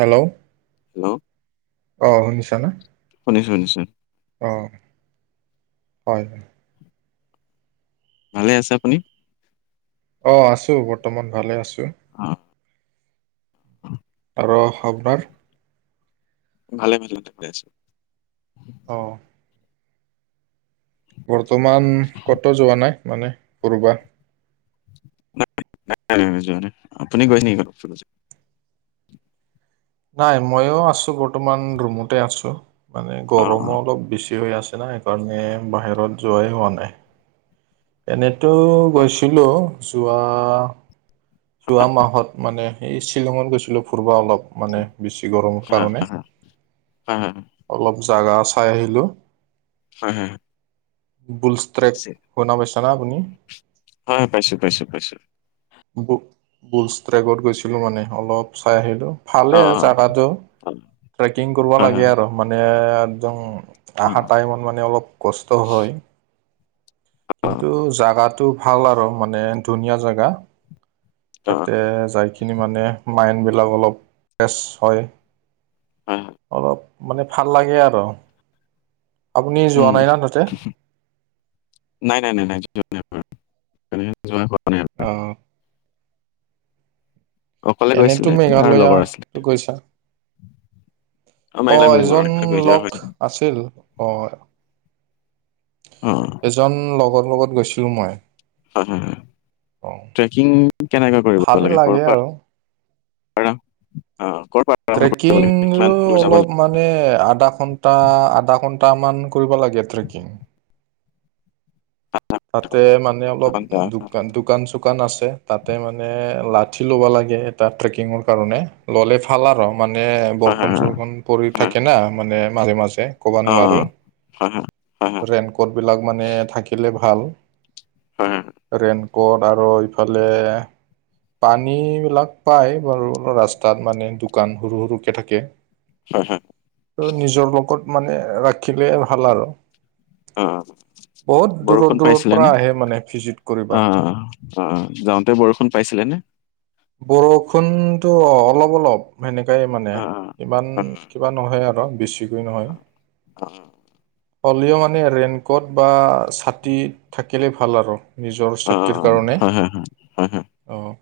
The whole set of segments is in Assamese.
হেল্ল'? হেল্ল'? অ শুনিছো নে? শুনিছোঁ শুনিছোঁ। অ হয় হয়। ভালে আছে আপুনি? অ আছো বৰ্তমান ভালে আছো। [unintelligible] আৰু অসকবাৰ। ভালে [unintelligible] অ। বৰ্তমান ক'ত যোৱা নাই মানে ঘুৰবা? নাই নাই মই যোৱা নাই আপনি গৈছে [unintelligible] নাই মইও আছো বৰ্তমান ৰুমতে আছো। মানে অ গৰমো অলপ বেছি হৈ আছে না কাৰণে বাহিৰত যোৱাই হোৱা নাই। এনেতো অ গৈছিলোঁ যোৱা যোৱা মাহত মানে এই শ্বিলঙত গৈছিলোঁ ঘুৰবা অলপ মানে বেছি গৰমৰ হয় কাৰণে হয় হয় অলপ জাগা চাই আহিলোঁ। হয় হয়। বুলচট্ৰেক শুনা পাইছা না আপুনি? হয় হয় পাইছোঁ পাইছোঁ পাইছোঁ। বু-বুলচট্ৰেগত গৈছিলো মানে অলপ চাই আহিলো। অ অ ভালেই জাগাটো, অ, ট্ৰেকিং কৰিব হয় হয় লাগে হয়। আৰু মানে একদম অ অহা টাইমত মানে অলপ কষ্ট হয়। অ কিন্তু জোগাটো ভাল আৰু মানে ধুনীয়া জেগা অ তাতে যাইখিনি মানে মাইণ্ডবিলাক অলপ ফ্ৰেছ হয়। হয় হয় অলপ মানে ভাল লাগে আৰু। আপুনি যোৱা উম। নাই না তাতে? নাই-নাই-নাই-নাই যোৱা নাই বাৰু যোৱা হোৱা নাই আৰু। অ। অকলে এনেতো গৈছিলে আৰু মেঘালয়া লগৰ আছিলে গৈছা? অ মেঘলা গৈছোঁ বাৰু এজন মেঘলা গৈ যোৱা লগ হৈছিলে আছে ছিল অ অ এজন লগৰ লগত গৈছিলো মই। হয়-হয়-হয় অ ট্ৰেকিং কেনেকৈ কৰিব ভালে লাগে কৰ' পৰা আৰু [unintelligible] কৰিব লাগে কিমান ট্ৰেকিংৰো দূৰ যাব অলপ লাগে মানে আধা ঘন্টা, আধা ঘন্টামান কৰিব লাগে ট্ৰেকিং। তাতে মানে অলপ দোকান দোকান-চোকা দোকান আছে। তাতে মানে লাঠি ল'ব লাগে এটা ট্ৰেকিংৰ কাৰণে ল'লে ভাল আৰ। মানে ফা- বৰুষুন-চৰষুণ পৰি থাকে না মানে মাজে মাজে অ অ হয় হয়। ৰেইনকোট বিলাক মানে থাকিলে ভাল। ৰেইন কোট আৰু ইফালে পানী বিলাক পায় বাৰু ৰাস্তাত মানে দোকান সৰু সৰুকে থাকে। হম হুম। ত নিজৰ লগত মানে ৰাখিলে ভাল আৰু। অ। বহুত দূৰৰ বৰষুণ দূৰৰ পাইছিলে পৰা নে? আহে মানে ভিজিট কৰিব। আঁ, অঁ যাওঁতে বৰষুণ পাইছিলেনে? বৰষুণটো অ--অলপ অলপ। সেনেকাই মানে, আহ ইমান কিবা নহয় আৰু বেছিকৈ নহয়। অঁ। হলেও মানে ৰেইনক'ট বা ছাতি থাকিলে ভাল আৰু নিজৰ চেফটিৰ ছেভ কাৰণে। হয় হয় হয় হয় হয় অঁ,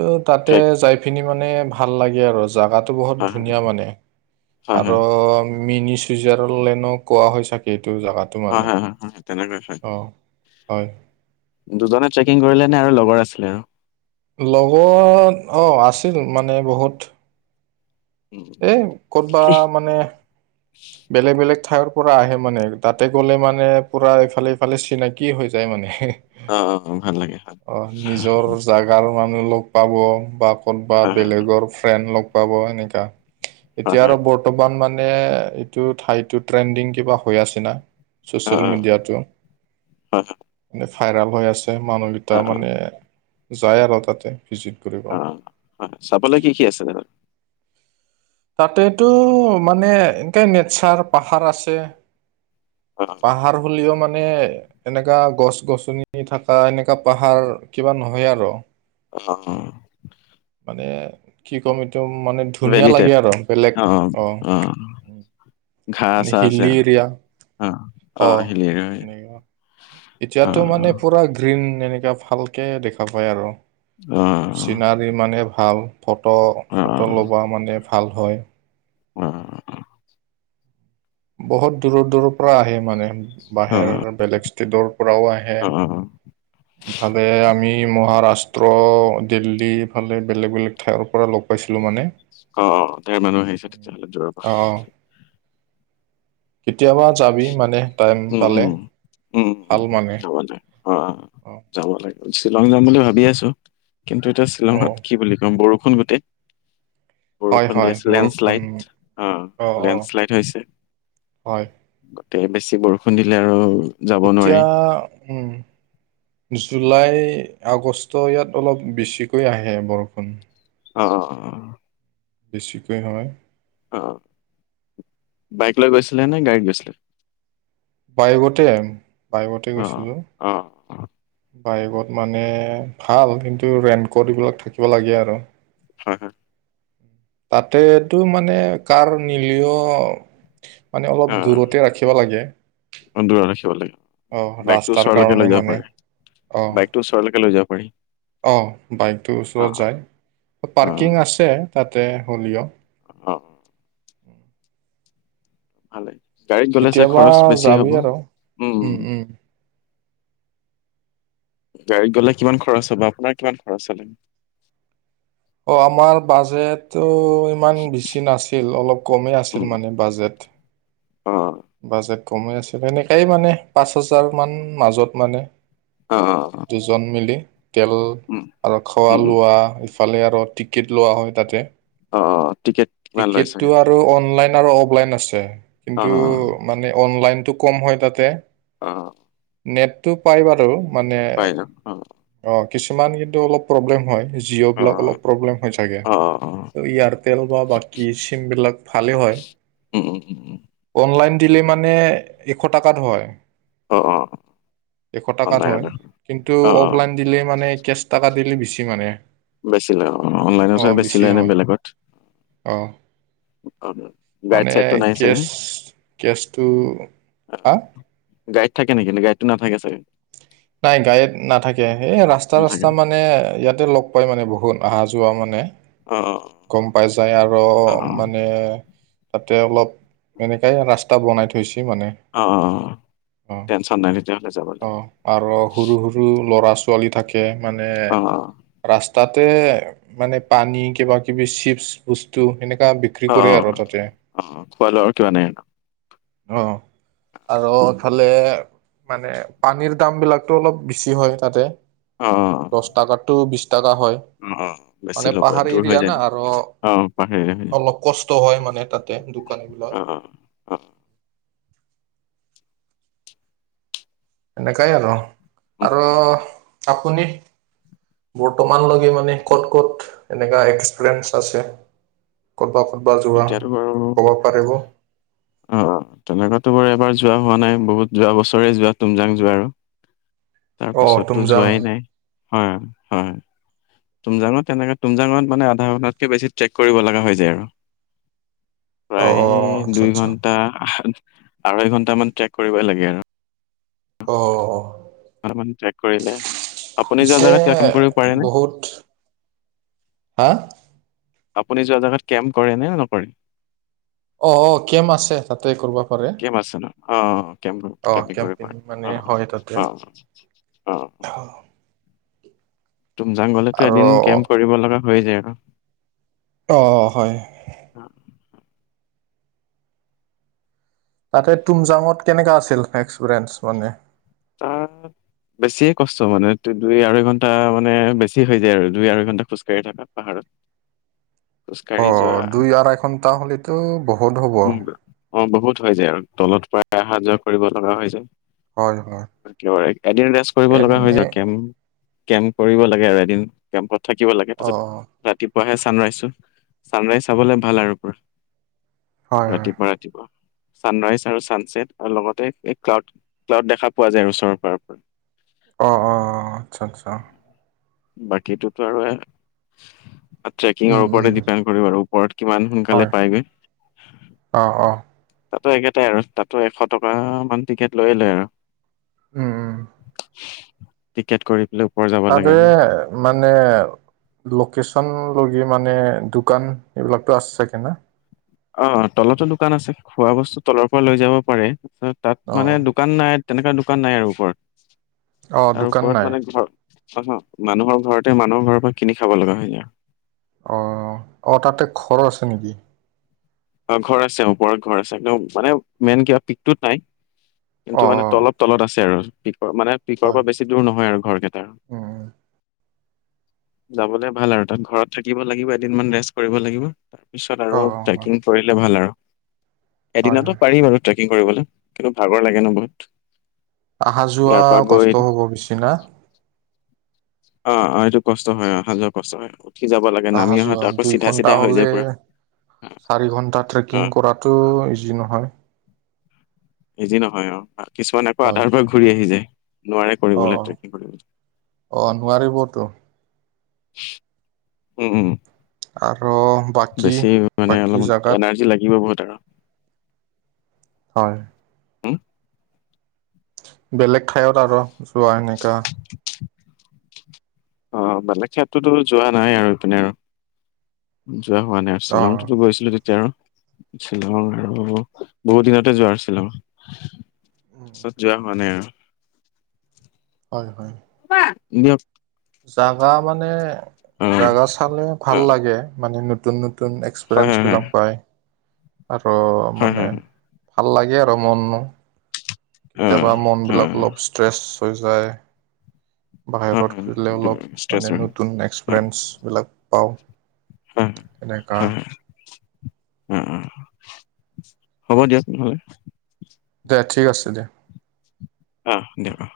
অও তাতে ট্ৰেক যাইপিনি মানে ভাল লাগে আৰু জাগাট্ টো বহুত হয় হয় ধুনীয়া মানে হয় হয় আৰু মিনি চুইজাৰ লেনো মানে কোৱা হয় চাগে এইটো জাগাটো হয় মানে?। হয় হয় হয় তেনেকৈ হয় অঁ, হয়। দুজনে ট্ৰেকিং কৰিলে নে আৰু লগৰ আছিলে আৰু? লগত অঁ, আছিল মানে বহুত। উম, এই ক'ত বা মানে বেলেগ বেলেগ ঠাইৰ পৰা আহে মানে, তাতে গ'লে মানে পুৰা ইফালে ইফালে চিনাকি হৈ যায় মানে হেঁহ্। অ অ অ, ভাল লাগে হয় অহ্, নিজৰ জাগাৰ মানুহ লগ পাব বা ক'ত বা হয় হয় বেলেগৰ ফ্ৰেণ্ড লগ পাব এনেকা। হয় এতিয়া হয় আৰু বৰ্তমান মানে এইটো ঠাইটো ট্ৰেণ্ডিং কিবা হৈ আছে না। অ চ'ছিয়েল অ মেডিয়াটো হয় হয় ভাইৰেল হৈ আছে মানুহ অ তাৰ অ মানে যায় আৰু তাতে ভিজিট কৰিব। অ হয়, চাবলে কি কি আছে বাৰু? তাতেটো মানে এনেকে নেচাৰ পাহাৰ আছে। অ পাহাৰ হ'লেও মানে এনেকা গছ-গছনি থাকা এনেকা পাহাৰ কিবা নহয় আৰু। আমাৰটো মানে কি ক'ম এইটো মানে ধুনীয়া ভেলি টাইপ লাগে আৰু বেলেগ, অঁ। ঘাঁ-চা আছে আৰু এৰিয়া অঁ। অ। অ এতিয়াটো মানে পুৰা গ্ৰী গ্ৰীণ এনেকুৱা ভালকে দেখা পাই আৰু। অঁ। চিনাৰী মানে ভাল, ফটো- অ অ চটো ল'ব মানে ভাল হয়। অঁ, অঁ। বহুত দূৰৰ দূৰৰ পৰা আহে মানে বাহিৰৰো বেলেগ ষ্টেটৰ পৰাও আহে। অ অ ইফালে আমি মহাৰাষ্ট্ৰ, দিল্লী ইফালে বেলেগ বেলেগ ঠাইৰ পৰা লগ পাইছিলোঁ মানে। অঁ, ধেই মানুহ আহিছে তেতিয়া হ'লে দূৰৰ পৰা। অঁ কেতিয়াবা যাবি মানে টাইম উম পালে উম উম উম ভাল মানে। যাব দে অ অ অঁ যাব লাগিব। শ্বিলং যাম বুলি ভাবি আছো কিন্তু এতিয়া অঁ শ্বিলঙত কি বুলি কম বৰষুণ গোটেই হয় বৰষুণ দি হয় আছে। বৰষুণ লেণ্ডশ্লাইড অঁ, লেণ্ডশ্লাইড হৈছে। হয় গোটেই বেছি বৰষুণ দিলে আৰু যাব নোৱাৰি ইতিয়া উম, জুলাই আগষ্ট ইয়াত অলপ বেছিকৈ আহে বৰষুণ। অঁ, অঁ বেছিকৈ হয়। অঁ, বাইক লৈ গৈছিলে নে গাড়ীত গৈছিলে? বাইকতে, বাইকতে অ গৈছিলোঁ। অ অ বাইকত মানে ভাল কিন্তু ৰেনকট এইবিলাক থাকিব লাগে আৰু। হয় হয়। তাতেটো মানে কাৰ নিলিঅ মানে অলপ অ অ দূৰতে ৰাখিব লাগে। দূৰত ৰাখিব লাগে। অ', বাইকটো ৰাস্তাৰ ওচৰলৈকে লৈ কাৰণে যাব মানে পাৰি, অ', বাইকটো ওচৰলৈকে লৈ যাব পাৰি। অ' বাইকটো অ ওচৰত যায়। অ পাৰ্কিং আছে তাতে হলিঅ'। [unintelligible] ভালে, গাড়ীত গ'লে চাগে কেতিয়াবা খৰছ বেছি হ'ব, যাবি আৰু উম, উম। গাড়ীত গ'লে কিমান খৰছ হ'ব আপোনাৰ কিমান খৰচ হ'লে? অ', আমাৰ বাজেটো ইমান বেছি নাছিল অলপ কমেই উম আছিল মানে বাজেট। অ'। বাজেট কমে আছিল, তেনেকাই মানে পাঁচ হাজাৰ মান মাজত মানে অ অ দুজন মিলি তেল উম আৰু খোৱা উম উম লোৱা ফালে আৰু টিকেট লোৱা হয় তাতে, অ টিকেট কিমান লয় চাগে? টিকেটটো আৰ আৰু অনলাইন আৰু অফলাইন আছে, অ কিন্তু মানে অনলাইনটো কম হয় তাতে। অ'। নেটটো পাই বাৰু মানে পাই ন অ অ', কিছুমান কিন্তু অলপ প্ৰব্লেম হয় জিঅ' অ বিলাক অলপ প্ৰব্লেম হয় ছাগে। অ অ অ এয়াৰটেল বা বাকী চিম বিলাক ভালে হয়। উম উম উম উম অনলাইন দিলে মানে এশ টকাত হয়। অ অ এশ টকাত অনলাইনত হয়, দেখোন। কিন্তু অ অ অফলাইন দিলে মানে কেচ টাকা দিলে বেছি মানে। বেছি লয় অ', অনলাইনতহে বেছি লয় এনে বেলেগত। অ অ', গাইদ চাইডটো নাই চাগে? কেছটো, অ হা? গাইড থাকে নেকি? নে গাইডটো নাথাকে চাগে। নাই গাইড নাথাকে এই ৰাস্তা নাথাকে ৰাস্তা ন? মান মানে ইয়াতে লগ পাই মানে বহুত অহা যোৱা মানে। অ', অ'। গম পাই যাই আৰু অ', অ', মানে তাতে অলপ এনেকাই ৰাস্তা বনাই থৈছি মানে। অ', অ', অ', টেনচন নাই তেতিয়াহ'লে যাবলৈ। অ', আৰু সৰু সৰু ল'ৰা ছোৱালী থাকে মানে অ', অ', ৰাস্ত তাতে মানে পানী কিবা কিবি চিপচ বস্তু সেনেকা বি বিক্ৰী অ', কৰে আৰু তাতে, অ', অ', খোৱা লোৱাৰ কিবা নাই? অ', অ'। আৰু এফালে মানে পানীৰ দাম বিলাকটো অলপ বেছি হয় তাতে। অ'। দশ টাকাটো বিশ টাকা হয়। অ', অ', বেছি মানে [unintelligible] [unintelligible] আৰু অ', পাহাৰীয়া হৈ যায়। অলপ কষ্ট হয় মানে তাতে দোকানবিলাক। অ', অ', অ', এনেকাই আৰু, আৰু উম, আপুনি বৰ্তমানলৈ 'মানে ক'ত ক'ত এনেকা এক্সপ্লেইন্স আছে? ক'ত বা এতিয়াতো বাৰু [unintelligible] তেনেকুৱাতো বাৰু এবাৰ যোৱা হোৱা নাই, বহুত যোৱা বছৰেই যোৱা, তুমজাং যোৱা আৰু। অ তাৰপিছতো তুমজাং যোৱাই নাই, হয় হয়। তুমজাঙত তেনেকে তুমজাঙত মানে, আধা ঘণ্টাতকে বেছি ট্ৰেক কৰিব লগা হৈ যায় আৰু। অ প্ৰায় আচ্ছা দুই আচ্ছা ঘন্টা আঢ়ৈ ঘন্টা মান ট্ৰেক কৰিবই লাগে আৰু। [inaudible] অ অ। অলপমান ট্ৰেক কৰিলে আপুনি যোৱা পিছে জেগাত কেম্প কৰিব পাৰে নে বহুত। হা। আপুনি যোৱা জেগাত কেম্প কৰে নে নকৰে? অ অ কেম্প আছে তাতে কৰিব পাৰে কেম্প আছে ন, অ কেম্প কৰোঁ অ কেম্পিং মানে অ হয় তাতে অ অ। তুমজাং গলেতো আৰু এদিন কেম্প কৰিব লগা হৈ যায় আৰু। অঁ হয়। অ, তাতে তুমজাঙত কেনেকা আছিল এক্সপিৰিয়েঞ্চ মানে। তাৰ। বেছিয়ে কষ্ট মানে, দুই আঢৈ ঘণ্টা মানে, বেছি হৈ যায় আৰু দুই আঢৈ ঘণ্টা খোজকাঢ়ি থাকো। পাহাৰত। খোজকাঢ়ি অঁ, যোৱা দুই আঢ়াই ঘণ্টা হ'লেতো বহুত হ'ব। উম অ, বহুত হৈ যায় আৰু তলত প্ৰায় অহা যোৱা কৰিব লগা হৈ যায়। হয় হয়। এদিন ৰেষ্ট কৰিব লগা হৈ এনে যায় কেম কেম্প কৰিব লাগে আৰু এদিন। কেম্পত থাকিব লাগে তাৰপিছত। অ' ৰাতিপুৱাহে চান ৰাইজচো, ছান ৰাইজ চাবলে ভাল আৰু হয় হয় ৰাতিপুৱা ৰাতি। পোৱা ছানৰাইজ আৰু চানছেট আৰু লগতে এই ক্লাউড ক্লাউড দেখা। পোৱা যায় আৰু ওচৰৰ পৰা। অ অ অ আচ্ছা, আচ্ছা। বাকীটো টো আৰু এ, উম ট্ৰেকিঙৰ উম ওপৰতে ডিপেণ্ড কৰিব, ওপৰত কিমান সোনকালে পাইগৈ। অঁ অঁ। তাতো একেটাই আৰু তাতো এশ টকা মান টিকেট লৈ লৈ আৰু। উম উম টিকেট কৰি পেলায়। তাতে, মানে লোকেশচন লগে মানে দোকান এইবিলাকতো আছেচাগে না। অ তলতো দোকান আছে খোৱা বস্তু তলৰ পৰা লৈ যাব পাৰে কিন্তু তাত মানে। অ' দোকান নাই তেনেকুৱা দোকান নাই আৰু ওপৰত অ' তাৰ দোকান ওপৰত নাই মানে ঘৰ। অ মানুহৰ ঘৰতে, মানুহৰ ঘৰৰ পৰা কিনি খাব লগা হয়। অঁ অঁ তাতে ঘৰ আছে নেকি? অ ঘৰ আছে ওপৰত ঘৰ আছে, কি মানে মেইন কিবা পিকটোত নাই অ' কিন্তু মানে অ' তলপ। তলত আছে আৰু পিকৰ মানে পিকৰ হয় পৰা বেছি দূৰ নহয় আৰু ঘৰ কেইটা। উম উম যাবলে ভাল আৰু তাত ঘৰত থাকিব লাগিব এদিন মান ৰেষ্ট কৰিব লাগিব। তাৰ পিছত আৰু অ' অ' হয় ট্ৰেকিং কৰিলে ভাল আৰু হয় এদিনতো হয়। পাৰি বাৰো। ট্ৰেকিং কৰিবলৈ, কিন্তু ভাগৰ লাগে ন বহুত। অহা যোৱা ইয়াৰ পৰা গৈ কষ্ট হ'ব বেছি না। অ অ এইটো কষ্ট হয়, অ অহা যোৱা কষ্ট হয়। উঠি যাব লাগে অহা নামি অহাটো যোৱা আকৌ দুই চিধা ঘন্টা চিধা হৈ হ'লে, যায় পুৰা অ চাৰি ঘন্টা অ। ট্ৰেকিং কৰাত। টো ইজি নহয়। ইজি নহয় অ কিছুমানে আকৌ হয় আধাৰ পৰা ঘূৰি আহি যায়। নোৱাৰে অ কৰিবলৈ ট্ৰেকিং কৰিবলৈ। অ নোৱাৰিবতো উম উম। আৰু বাকী বেছি মানে বাকী অলপমান জাগাত এনাৰ্জি লাগিব বহুত আৰু হয়। উম বেলেগ ঠাইত আৰু যোৱা নাই। অ বেলেগ ঠাইততো যোৱা নাই আৰু ইপিনে আৰু যোৱা হোৱা নাই। অ শ্বিলংটোতো গৈছিলো তেতিয়া আৰু। শ্বিলং আৰু বহুত দিনতে যোৱা শ্বিলং। পিছত যোৱা হোৱা নাই আৰু। হয় হয়। [unintelligible] দিয়ক [inaudible] জাগা মানে অ জাগা চালে ভাল অ লাগে, মানে নতুন নতুন নতুন হয় এক্সপৰিয়েঞ্চ হয় হয় বিলাক পায় আৰু হয় হয় মানে হয় ভাল লাগে আৰু মোৰনো। অ কেতিয়াবা অ মনবিলাক অলপ ষ্ট্ৰেছ হৈ যায়। হয় বাহিৰত হয় ফুৰিলে অলপ ষ্ট্ৰেছ মানে হয় নতুন এক্সপেৰিয়েঞ্চ বিলাক পাওঁ। হো এনেকা হো উম উম, হ'ব দিয়ক তেনেহ'লে। দিয়া ঠিক আছে দিয়া। অৱ দিয়ক আও।